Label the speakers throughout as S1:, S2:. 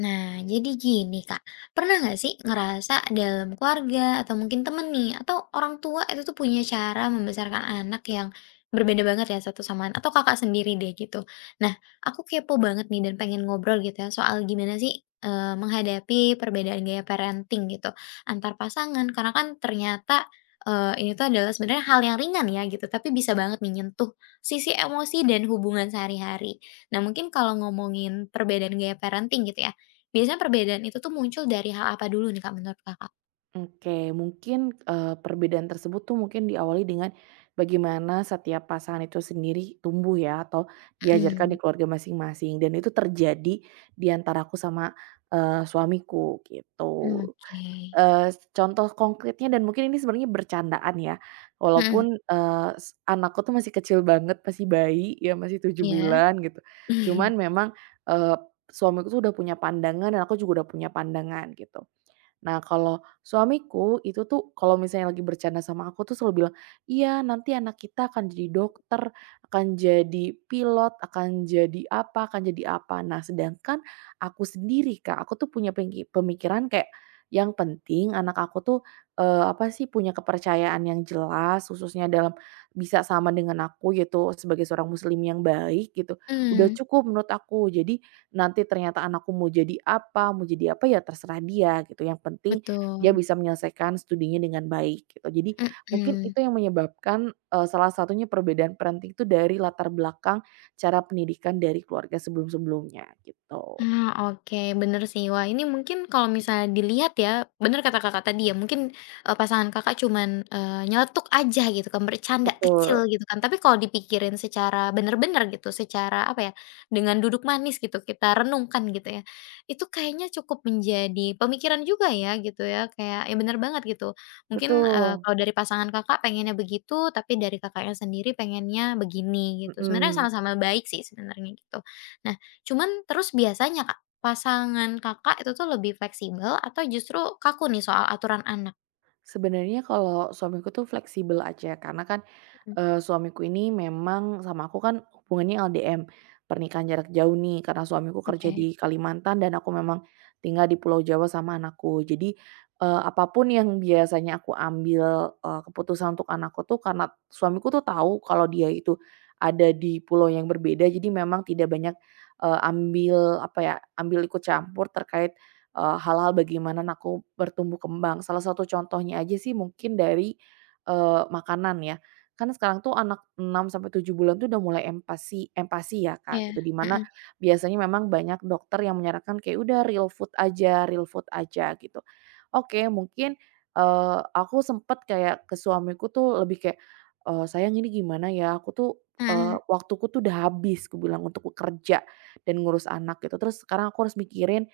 S1: Nah, jadi gini Kak, pernah nggak sih ngerasa dalam keluarga atau mungkin temen nih, atau orang tua itu tuh punya cara membesarkan anak yang berbeda banget ya satu sama lain, atau Kakak sendiri deh gitu. Nah, aku kepo banget nih dan pengen ngobrol gitu ya soal gimana sih menghadapi perbedaan gaya parenting gitu antar pasangan, karena kan ternyata ini tuh adalah sebenarnya hal yang ringan ya gitu, tapi bisa banget nih nyentuh sisi emosi dan hubungan sehari-hari. Nah, mungkin kalau ngomongin perbedaan gaya parenting gitu ya. Biasanya perbedaan itu tuh muncul dari hal apa dulu nih Kak, menurut Kakak?
S2: Oke, mungkin, perbedaan tersebut tuh mungkin diawali dengan bagaimana setiap pasangan itu sendiri tumbuh ya, atau diajarkan
S1: Mhm,
S2: di keluarga masing-masing, dan itu terjadi di antaraku sama, suamiku
S1: oke,
S2: gitu.
S1: mhm, iya.
S2: Contoh konkretnya dan mungkin ini sebenarnya bercandaan ya, walaupun, eee, s anakku tuh masih kecil banget, masih bayi, ya masih tujuh
S1: Iya.
S2: bulan gitu. Cuman memang, eee, suamiku tuh udah punya pandangan dan aku juga udah punya pandangan gitu. Nah, kalau suamiku itu tuh kalau misalnya lagi bercanda sama aku tuh selalu bilang, "Iya, nanti anak kita akan jadi dokter, akan jadi pilot, akan jadi apa, akan jadi apa." Nah, sedangkan aku sendiri, Kak, aku tuh punya pemikiran kayak yang penting anak aku tuh eh, apa sih, punya kepercayaan yang jelas, khususnya dalam bisa sama dengan aku gitu sebagai seorang muslim yang baik gitu. Udah
S1: Mmm,
S2: cukup menurut aku. Jadi, nanti ternyata anakku mau jadi apa, ya terserah dia gitu, yang penting dia
S1: betul,
S2: bisa menyelesaikan studinya dengan baik gitu. Jadi mungkin
S1: mhm.
S2: itu yang menyebabkan, salah satunya perbedaan parenting itu dari latar belakang cara pendidikan dari keluarga sebelum-sebelumnya gitu.
S1: Ah, oke, bener sih. Wah, ini mungkin kalau misalnya dilihat ya, bener kata Kakak tadi ya, mungkin, pasangan Kakak cuman, nyeletuk aja gitu kan, bercanda kecil
S2: Betul
S1: gitu kan. Tapi kalau dipikirin secara bener-bener gitu, secara apa ya, dengan duduk manis gitu, kita renungkan gitu ya, itu kayaknya cukup menjadi pemikiran juga ya gitu ya, kayak ya bener banget gitu. Mungkin,
S2: betul,
S1: kalau dari pasangan Kakak pengennya begitu, tapi dari Kakaknya sendiri pengennya begini gitu. Sebenarnya
S2: mhm.
S1: sama-sama baik sih sebenarnya gitu. Nah, cuman terus biasanya Kak, pasangan Kakak itu tuh lebih fleksibel atau justru kaku nih soal aturan anak?
S2: Sebenarnya kalau suamiku tuh fleksibel aja karena kan,
S1: Mhm.
S2: suamiku ini memang sama aku kan hubungannya LDM, pernikahan jarak jauh nih karena suamiku kerja
S1: Oke,
S2: di Kalimantan dan aku memang tinggal di Pulau Jawa sama anakku. Jadi, apa yang biasanya aku ambil, keputusan untuk anakku tuh karena suamiku tuh tahu kalau dia itu ada di pulau yang berbeda jadi memang tidak banyak, ambil apa ya, ambil ikut campur terkait hal-hal bagaimana aku bertumbuh kembang. Salah satu contohnya aja sih mungkin dari, makanan ya. Kan sekarang tuh anak 6 sampai 7 bulan tuh udah mulai empati empati ya Kak,
S1: iya.
S2: gitu, dimana
S1: Mhm,
S2: biasanya memang banyak dokter yang menyarankan kayak, "Udah real food aja, real food aja," gitu. Oke mungkin, aku sempet kayak ke suamiku tuh lebih kayak, "Sayang ini gimana ya? Aku tuh,
S1: mhm,
S2: waktuku tuh udah habis," aku bilang, "untuk bekerja dan ngurus anak," gitu. "Terus sekarang aku harus mikirin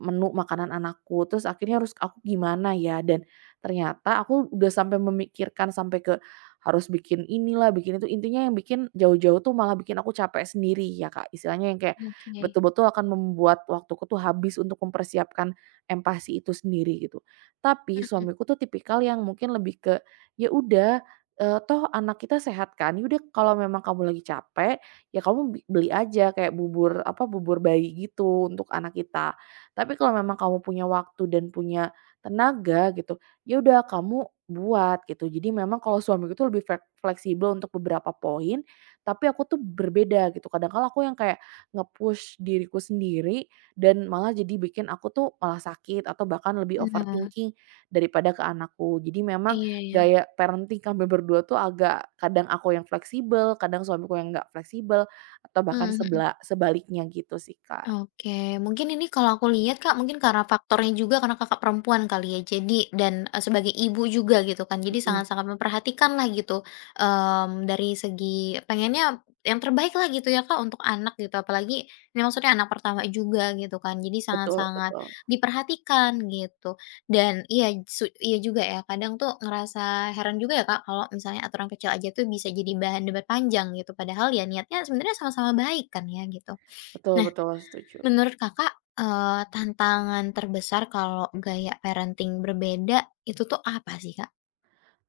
S2: menu makanan anakku, terus akhirnya harus aku gimana ya," dan ternyata aku udah sampai memikirkan sampai ke harus bikin inilah, bikin itu, intinya yang bikin jauh-jauh tuh malah bikin aku capek sendiri ya, Kak. Istilahnya yang kayak
S1: oke.
S2: betul-betul akan membuat waktuku tuh habis untuk mempersiapkan empati itu sendiri gitu. Tapi
S1: Mhm.
S2: suamiku tuh tipikal yang mungkin lebih ke, "Ya udah, toh anak kita sehat kan, ya udah kalau memang kamu lagi capek, ya kamu beli aja kayak bubur, apa, bubur bayi gitu untuk anak kita. Tapi kalau memang kamu punya waktu dan punya tenaga gitu, ya udah kamu buat gitu." Jadi memang kalau suamiku tuh lebih fleksibel untuk beberapa poin, tapi aku tuh berbeda gitu. Kadang kala aku yang kayak nge-push diriku sendiri dan malah jadi bikin aku tuh malah sakit atau bahkan lebih
S1: Nah,
S2: overthinking daripada ke anakku. Jadi memang
S1: iya, iya.
S2: gaya parenting kami berdua tuh agak kadang aku yang fleksibel, kadang suamiku yang nggak fleksibel atau bahkan
S1: Mhm, mhm.
S2: sebaliknya gitu sih, Kak.
S1: Oke, mungkin ini kalau aku lihat, Kak, mungkin karena faktornya juga karena Kakak perempuan kali ya. Jadi dan, sebagai ibu juga gitu kan. Jadi
S2: Mhm,
S1: sangat-sangat memperhatikan lah gitu, dari segi pengennya yang terbaik lah gitu ya, Kak, untuk anak gitu. Apalagi ini maksudnya anak pertama juga gitu kan. Jadi
S2: betul
S1: sangat-sangat
S2: betul.
S1: diperhatikan gitu. Dan iya, iya juga ya, kadang tuh ngerasa heran juga ya, Kak, kalau misalnya aturan kecil aja tuh bisa jadi bahan debat panjang gitu. Padahal ya niatnya sebenarnya sama-sama baik kan ya gitu.
S2: Betul
S1: Nah,
S2: betul, setuju.
S1: menurut Kakak, tantangan terbesar kalau gaya parenting berbeda, itu tuh apa sih, Kak?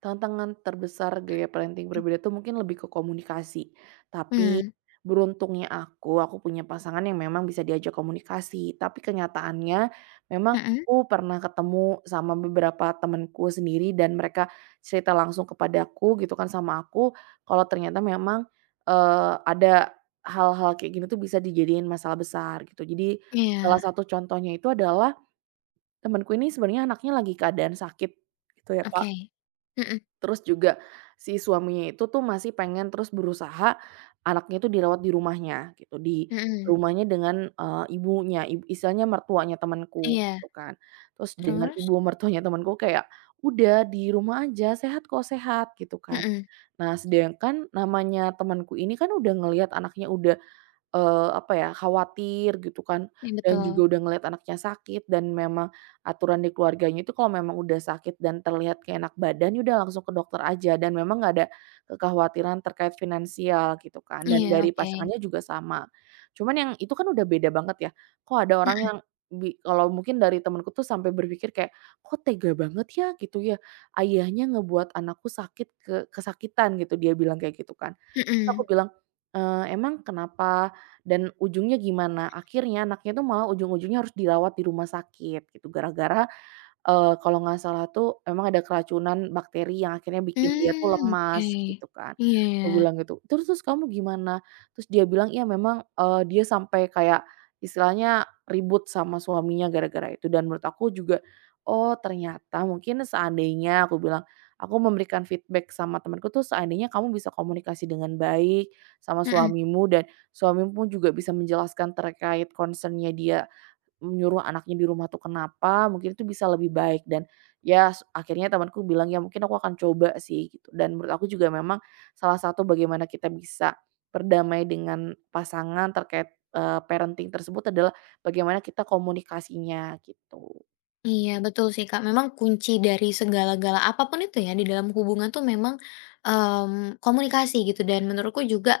S2: Tantangan terbesar gaya parenting berbeda tuh mungkin lebih ke komunikasi. Tapi
S1: Mhm,
S2: beruntungnya aku punya pasangan yang memang bisa diajak komunikasi. Tapi kenyataannya memang
S1: mhm,
S2: aku pernah ketemu sama beberapa temanku sendiri dan mereka cerita langsung kepadaku gitu kan sama aku, kalau ternyata memang, ada hal-hal kayak gini tuh bisa dijadiin masalah besar gitu. Jadi salah
S1: iya,
S2: satu contohnya itu adalah temanku ini sebenarnya anaknya lagi keadaan sakit gitu ya, Kak.
S1: oke. Mhm,
S2: Terus juga si suaminya itu tuh masih pengen terus berusaha anaknya itu dirawat di rumahnya gitu, di
S1: mhm,
S2: rumahnya dengan, ibunya, istilahnya mertuanya temanku
S1: iya,
S2: gitu kan. Terus dengan
S1: terus?
S2: ibu mertuanya temanku kayak, "Udah di rumah aja, sehat kok, sehat," gitu kan.
S1: Mhm,
S2: Nah sedangkan namanya temanku ini kan udah ngelihat anaknya udah apa ya, khawatir gitu kan,
S1: iya
S2: dan
S1: betul,
S2: juga udah ngelihat anaknya sakit dan memang aturan di keluarganya itu kalau memang udah sakit dan terlihat nggak enak badan, ya udah langsung ke dokter aja dan memang nggak ada kekhawatiran terkait finansial gitu kan, dan
S1: iya,
S2: dari
S1: oke.
S2: pasangannya juga sama. Cuman yang itu kan udah beda banget ya, kok ada orang
S1: Mhm,
S2: yang kalau mungkin dari temenku tuh sampai berpikir kayak, "Kok tega banget ya," gitu ya, "ayahnya ngebuat anakku sakit ke kesakitan," gitu dia bilang kayak gitu kan. Terus aku
S1: mhm,
S2: bilang, "Emang kenapa dan ujungnya gimana?" Akhirnya anaknya tuh malah ujung-ujungnya harus dirawat di rumah sakit gitu gara-gara kalau nggak salah tuh emang ada keracunan bakteri yang akhirnya bikin dia tuh
S1: mmm, oke,
S2: lemas gitu kan.
S1: iya ya,
S2: Aku bilang gitu, "Terus kamu gimana?" Terus dia bilang, "Iya memang," dia sampai kayak istilahnya ribut sama suaminya gara-gara itu dan menurut aku juga, "Oh ternyata mungkin seandainya," aku bilang, "aku memberikan feedback sama temanku tuh seandainya kamu bisa komunikasi dengan baik sama
S1: mhm,
S2: suamimu dan suamimu juga bisa menjelaskan terkait concern-nya dia menyuruh anaknya di rumah tuh kenapa, mungkin itu bisa lebih baik," dan ya s akhirnya temanku bilang, "Ya mungkin aku akan coba sih," gitu. Dan menurut aku juga memang salah satu bagaimana kita bisa berdamai dengan pasangan terkait, parenting tersebut adalah bagaimana kita komunikasinya gitu.
S1: iya betul sih, Kak, memang kunci dari segala-gala apapun itu ya di dalam hubungan tuh memang, komunikasi gitu dan menurutku juga.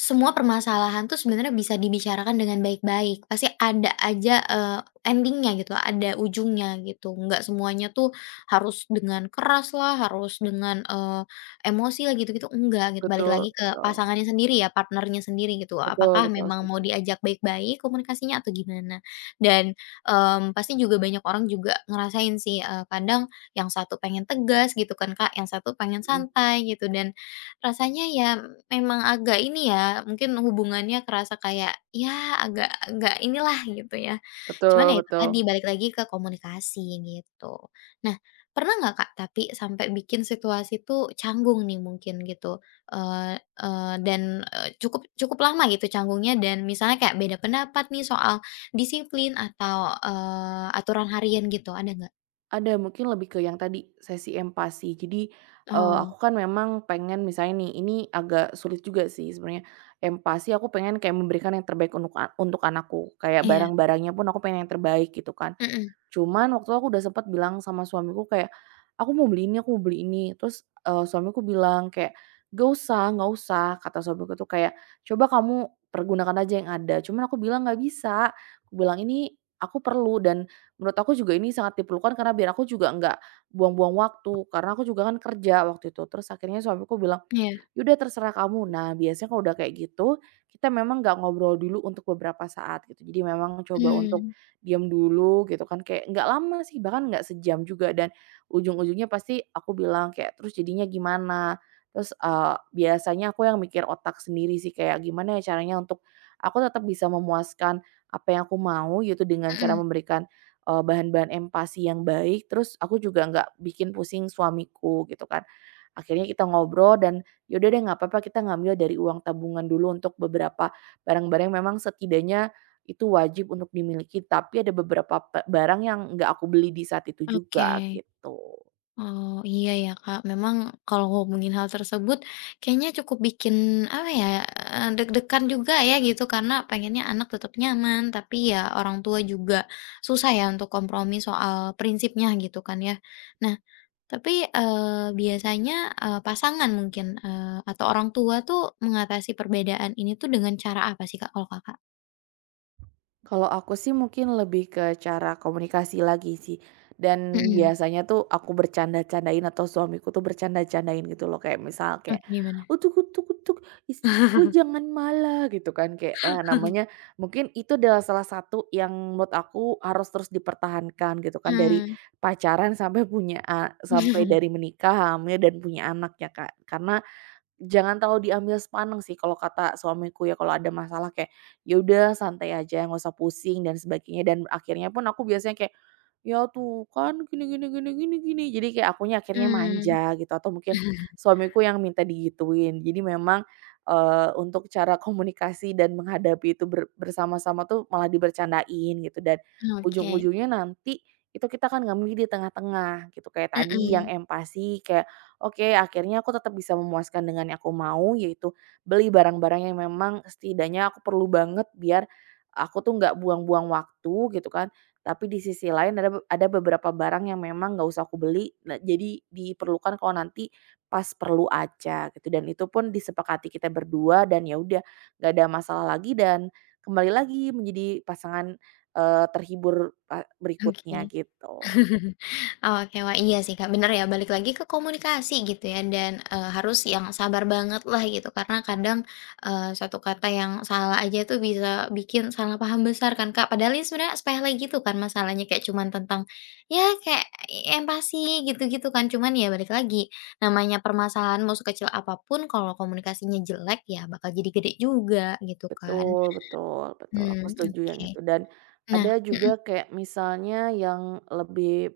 S1: Semua permasalahan tuh sebenarnya bisa dibicarakan dengan baik-baik. Pasti ada aja, ending gitu, ada ujungnya gitu. Nggak semuanya tuh harus dengan keras lah, harus dengan, emosi lah gitu-gitu, enggak gitu. Balik lagi
S2: Betul
S1: ke
S2: betul.
S1: pasangannya sendiri ya, partnernya sendiri gitu.
S2: Betul
S1: Apakah
S2: betul,
S1: memang mau
S2: setuju.
S1: diajak baik-baik komunikasinya atau gimana? Dan, pasti juga banyak orang juga ngerasain sih, kadang yang satu pengen tegas gitu kan Kak, yang satu pengen
S2: Mhm.
S1: santai gitu dan rasanya ya. Memang agak ini ya, mungkin hubungannya kerasa kayak, ya agak agak inilah gitu ya. Cuman
S2: Betul
S1: ya itu tadi,
S2: betul.
S1: balik lagi ke komunikasi gitu. Nah, pernah nggak Kak, tapi sampai bikin situasi tuh canggung nih mungkin gitu, eee eee, dan, cukup cukup lama gitu canggungnya dan misalnya kayak beda pendapat nih soal disiplin atau, aturan harian gitu, ada nggak?
S2: Ada, mungkin lebih ke yang tadi, sesi empati. Jadi,
S1: Oh,
S2: aku kan memang pengen misalnya nih, ini agak sulit juga sih sebenarnya, empati aku pengen kayak memberikan yang terbaik untuk untuk anakku, kayak
S1: iya.
S2: barang-barangnya pun aku pengen yang terbaik gitu kan.
S1: Mhm,
S2: Cuman waktu itu aku udah sempet bilang sama suamiku kayak, "Aku mau beli ini, aku mau beli ini." Terus, suamiku bilang kayak, "Gak usah, gak usah," kata suamiku tuh kayak, "Coba kamu pergunakan aja yang ada." Cuman aku bilang, "Gak bisa." Aku bilang, "Ini aku perlu dan menurut aku juga ini sangat diperlukan karena biar aku juga nggak buang-buang waktu." Karena aku juga kan kerja waktu itu. Terus akhirnya suamiku bilang,
S1: iya.
S2: "Ya udah terserah kamu." Nah, biasanya kalau udah kayak gitu, kita memang nggak ngobrol dulu untuk beberapa saat gitu. Jadi memang coba untuk
S1: Mmm,
S2: diam dulu gitu kan, kayak nggak lama sih, bahkan nggak sejam juga dan ujung-ujungnya pasti aku bilang kayak, "Terus jadinya gimana?" Terus, biasanya aku yang mikir otak sendiri sih kayak gimana ya caranya untuk aku tetap bisa memuaskan apa yang aku mau gitu dengan cara
S1: mhm,
S2: memberikan, bahan-bahan empati yang baik, terus aku juga nggak bikin pusing suamiku gitu kan. Akhirnya kita ngobrol dan, "Yaudah deh, nggak apa-apa kita ngambil dari uang tabungan dulu untuk beberapa barang-barang yang memang setidaknya itu wajib untuk dimiliki," tapi ada beberapa barang yang nggak aku beli di saat itu
S1: oke.
S2: juga, gitu.
S1: Oh, iya ya, Kak. Memang kalau ngomongin hal tersebut kayaknya cukup bikin apa ya, deg-degan juga ya gitu karena pengennya anak tetap nyaman, tapi ya orang tua juga susah ya untuk kompromi soal prinsipnya gitu kan ya. Nah, tapi, biasanya, pasangan mungkin, atau orang tua tuh mengatasi perbedaan ini tuh dengan cara apa sih, Kak, kalau Kakak?
S2: Kalau aku sih mungkin lebih ke cara komunikasi lagi sih, dan
S1: Mhm,
S2: biasanya tuh aku bercanda-candain atau suamiku tuh bercanda-candain gitu loh, kayak misal kayak,
S1: oke gimana?
S2: "Utuk utuk utuk, istriku jangan malah," gitu kan. Kayak, eh namanya mungkin itu adalah salah satu yang menurut aku harus terus dipertahankan gitu kan, dari
S1: Mmm.
S2: pacaran sampai punya sampai dari menikah, hamil, dan punya anak ya, Kak. Karena jangan terlalu diambil sepaneng sih kalau kata suamiku ya, kalau ada masalah kayak, "Ya udah santai aja nggak usah pusing," dan sebagainya, dan akhirnya pun aku biasanya kayak, "Ya tuh kan gini gini gini gini gini," jadi kayak akunya akhirnya
S1: Mmm.
S2: manja gitu atau mungkin suamiku yang minta digituin. Jadi memang, untuk cara komunikasi dan menghadapi itu bersama-sama tuh malah dibercandain gitu dan
S1: Oke.
S2: ujung-ujungnya nanti itu kita akan ngambil di tengah-tengah gitu, kayak tadi yang
S1: Mhm,
S2: empati kayak, oke, akhirnya aku tetap bisa memuaskan dengan yang aku mau, yaitu beli barang-barang yang memang setidaknya aku perlu banget biar aku tuh nggak buang-buang waktu gitu kan. Tapi di sisi lain ada ada beberapa barang yang memang nggak usah aku beli, nah, jadi diperlukan kalau nanti pas perlu aja gitu. Dan itu pun disepakati kita berdua dan ya udah nggak ada masalah lagi dan kembali lagi menjadi pasangan eh,
S1: oke.
S2: berikutnya gitu.
S1: Oke, wah iya sih Kak, bener ya balik lagi ke komunikasi gitu ya dan, harus yang sabar banget lah gitu karena kadang, satu kata yang salah aja tuh bisa bikin salah paham besar kan Kak, padahal ini sebenarnya sepele gitu kan masalahnya kayak cuman tentang, ya kayak empati gitu-gitu kan cuman ya balik lagi, namanya permasalahan mau sekecil apapun kalau komunikasinya jelek ya bakal jadi gede juga gitu kan.
S2: Betul betul betul, aku
S1: Mmm,
S2: setuju yang
S1: oke.
S2: itu dan
S1: Nah,
S2: ada
S1: mhm,
S2: juga kayak misalnya yang lebih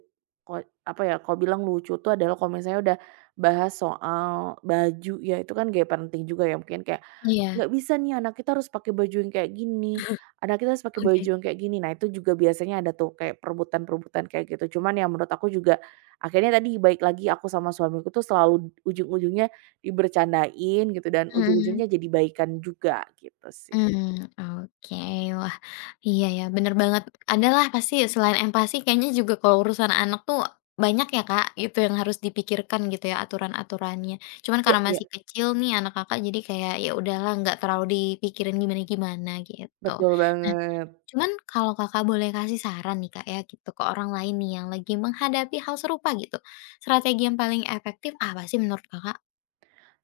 S2: apa ya, kalau bilang lucu tuh adalah kalau misalnya udah bahas soal baju ya, itu kan gaya penting juga ya, mungkin kayak,
S1: iya,
S2: "Nggak bisa nih anak kita harus pakai baju yang kayak gini, anak kita harus pakai baju
S1: oke,
S2: yang kayak gini." Nah, itu juga biasanya ada tuh kayak perebutan-perebutan kayak gitu, cuman yang menurut aku juga akhirnya tadi baik lagi aku sama suamiku tuh selalu ujung-ujungnya dibercandain gitu dan
S1: mhm.
S2: ujung-ujungnya jadi baikan juga gitu sih.
S1: Mmm, oke. Wah, iya ya, bener banget. Ada lah pasti selain empati kayaknya juga kalau urusan anak tuh banyak ya, Kak, gitu yang harus dipikirkan gitu ya aturan-aturannya. Cuman
S2: Iya
S1: karena
S2: iya,
S1: masih kecil nih anak Kakak jadi kayak ya udahlah nggak terlalu dipikirin gimana-gimana gitu.
S2: betul
S1: Nah,
S2: banget.
S1: cuman kalau Kakak boleh kasih saran nih, Kak, ya gitu ke orang lain nih yang lagi menghadapi hal serupa gitu, strategi yang paling efektif apa sih menurut Kakak?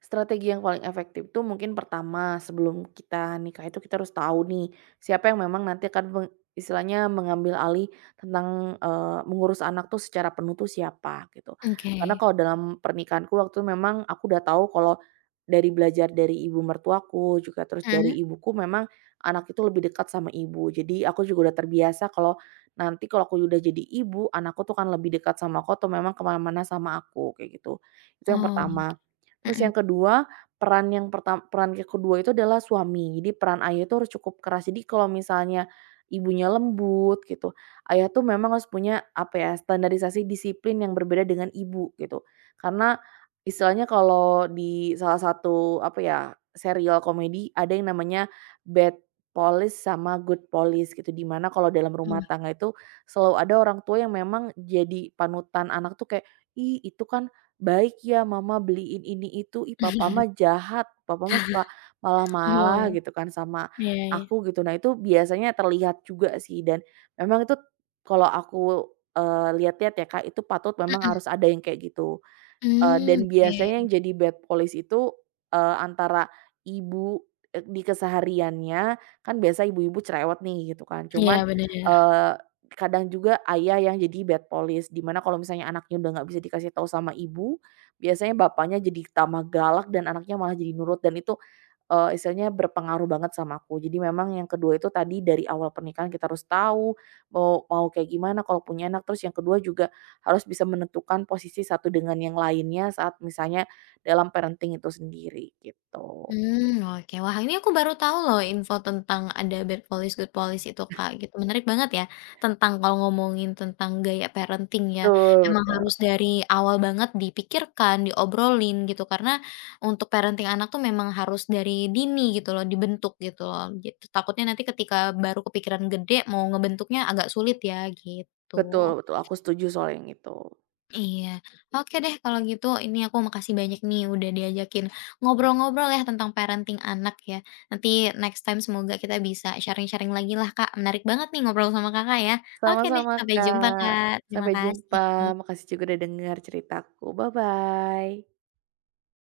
S2: Strategi yang paling efektif tuh mungkin pertama sebelum kita nikah itu kita harus tahu nih siapa yang memang nanti akan istilahnya mengambil alih tentang, eh, mengurus anak tuh secara penuh tuh siapa gitu.
S1: Oke.
S2: Karena kalau dalam pernikahanku waktu itu memang aku udah tahu kalau dari belajar dari ibu mertuaku juga terus dari
S1: Mhm.
S2: ibuku memang anak itu lebih dekat sama ibu. Jadi aku juga udah terbiasa kalau nanti kalau aku udah jadi ibu anakku tuh kan lebih dekat sama aku atau memang kemana-mana sama aku kayak gitu. Itu yang
S1: Oh,
S2: pertama. Terus
S1: mhm.
S2: yang kedua, peran yang kedua itu adalah suami. Jadi peran ayah itu harus cukup keras. Jadi kalau misalnya ibunya lembut gitu, ayah tuh memang harus punya apa ya, standarisasi disiplin yang berbeda dengan ibu gitu. Karena istilahnya kalau di salah satu apa ya, serial komedi ada yang namanya bad police sama good police gitu, dimana kalau dalam rumah
S1: Wah.
S2: tangga itu selalu ada orang tua yang memang jadi panutan anak tuh kayak, "Ih itu kan baik ya mama beliin ini itu, ih papa mah jahat, papa mah suka malah-malah
S1: Oh,
S2: gitu kan sama
S1: iya, iya.
S2: aku gitu." Nah itu biasanya terlihat juga sih dan memang itu kalau aku, lihat-lihat ya Kak, itu patut memang
S1: Mhm,
S2: harus ada yang kayak gitu.
S1: mmm,
S2: Dan
S1: oke.
S2: biasanya yang jadi bad police itu, antara ibu, di kesehariannya, kan biasa ibu-ibu cerewet nih gitu kan,
S1: Iya,
S2: cuman,
S1: bener.
S2: eee, kadang juga ayah yang jadi bad police, dimana kalau misalnya anaknya udah nggak bisa dikasih tahu sama ibu, biasanya bapaknya jadi tambah galak dan anaknya malah jadi nurut dan itu istilahnya berpengaruh banget sama aku. Jadi memang yang kedua itu tadi dari awal pernikahan kita harus tahu, mau mau kayak gimana kalau punya anak, terus yang kedua juga harus bisa menentukan posisi satu dengan yang lainnya saat misalnya dalam parenting itu sendiri, gitu.
S1: Mmm, oke. Wah, ini aku baru tahu loh info tentang ada bad police, good police itu, Kak, gitu. Menarik banget ya, tentang kalau ngomongin tentang gaya parenting ya,
S2: Betul
S1: emang
S2: betul.
S1: harus dari awal banget dipikirkan, diobrolin gitu, karena untuk parenting anak tuh memang harus dari dini gitu loh, dibentuk gitu loh. Gitu, takutnya nanti ketika baru kepikiran gede mau ngebentuknya agak sulit ya, gitu.
S2: Betul betul, aku setuju soal yang itu.
S1: Iya. Oke deh kalau gitu ini aku makasih banyak nih udah diajakin ngobrol-ngobrol ya tentang parenting anak ya. Nanti next time semoga kita bisa sharing-sharing lagi lah Kak. Menarik banget nih ngobrol sama Kakak ya. Oke deh
S2: Sama-sama
S1: sampai jumpa
S2: Kak,
S1: Kak. Terima
S2: sampai jumpa,
S1: kasih.
S2: makasih juga udah dengar ceritaku, bye-bye.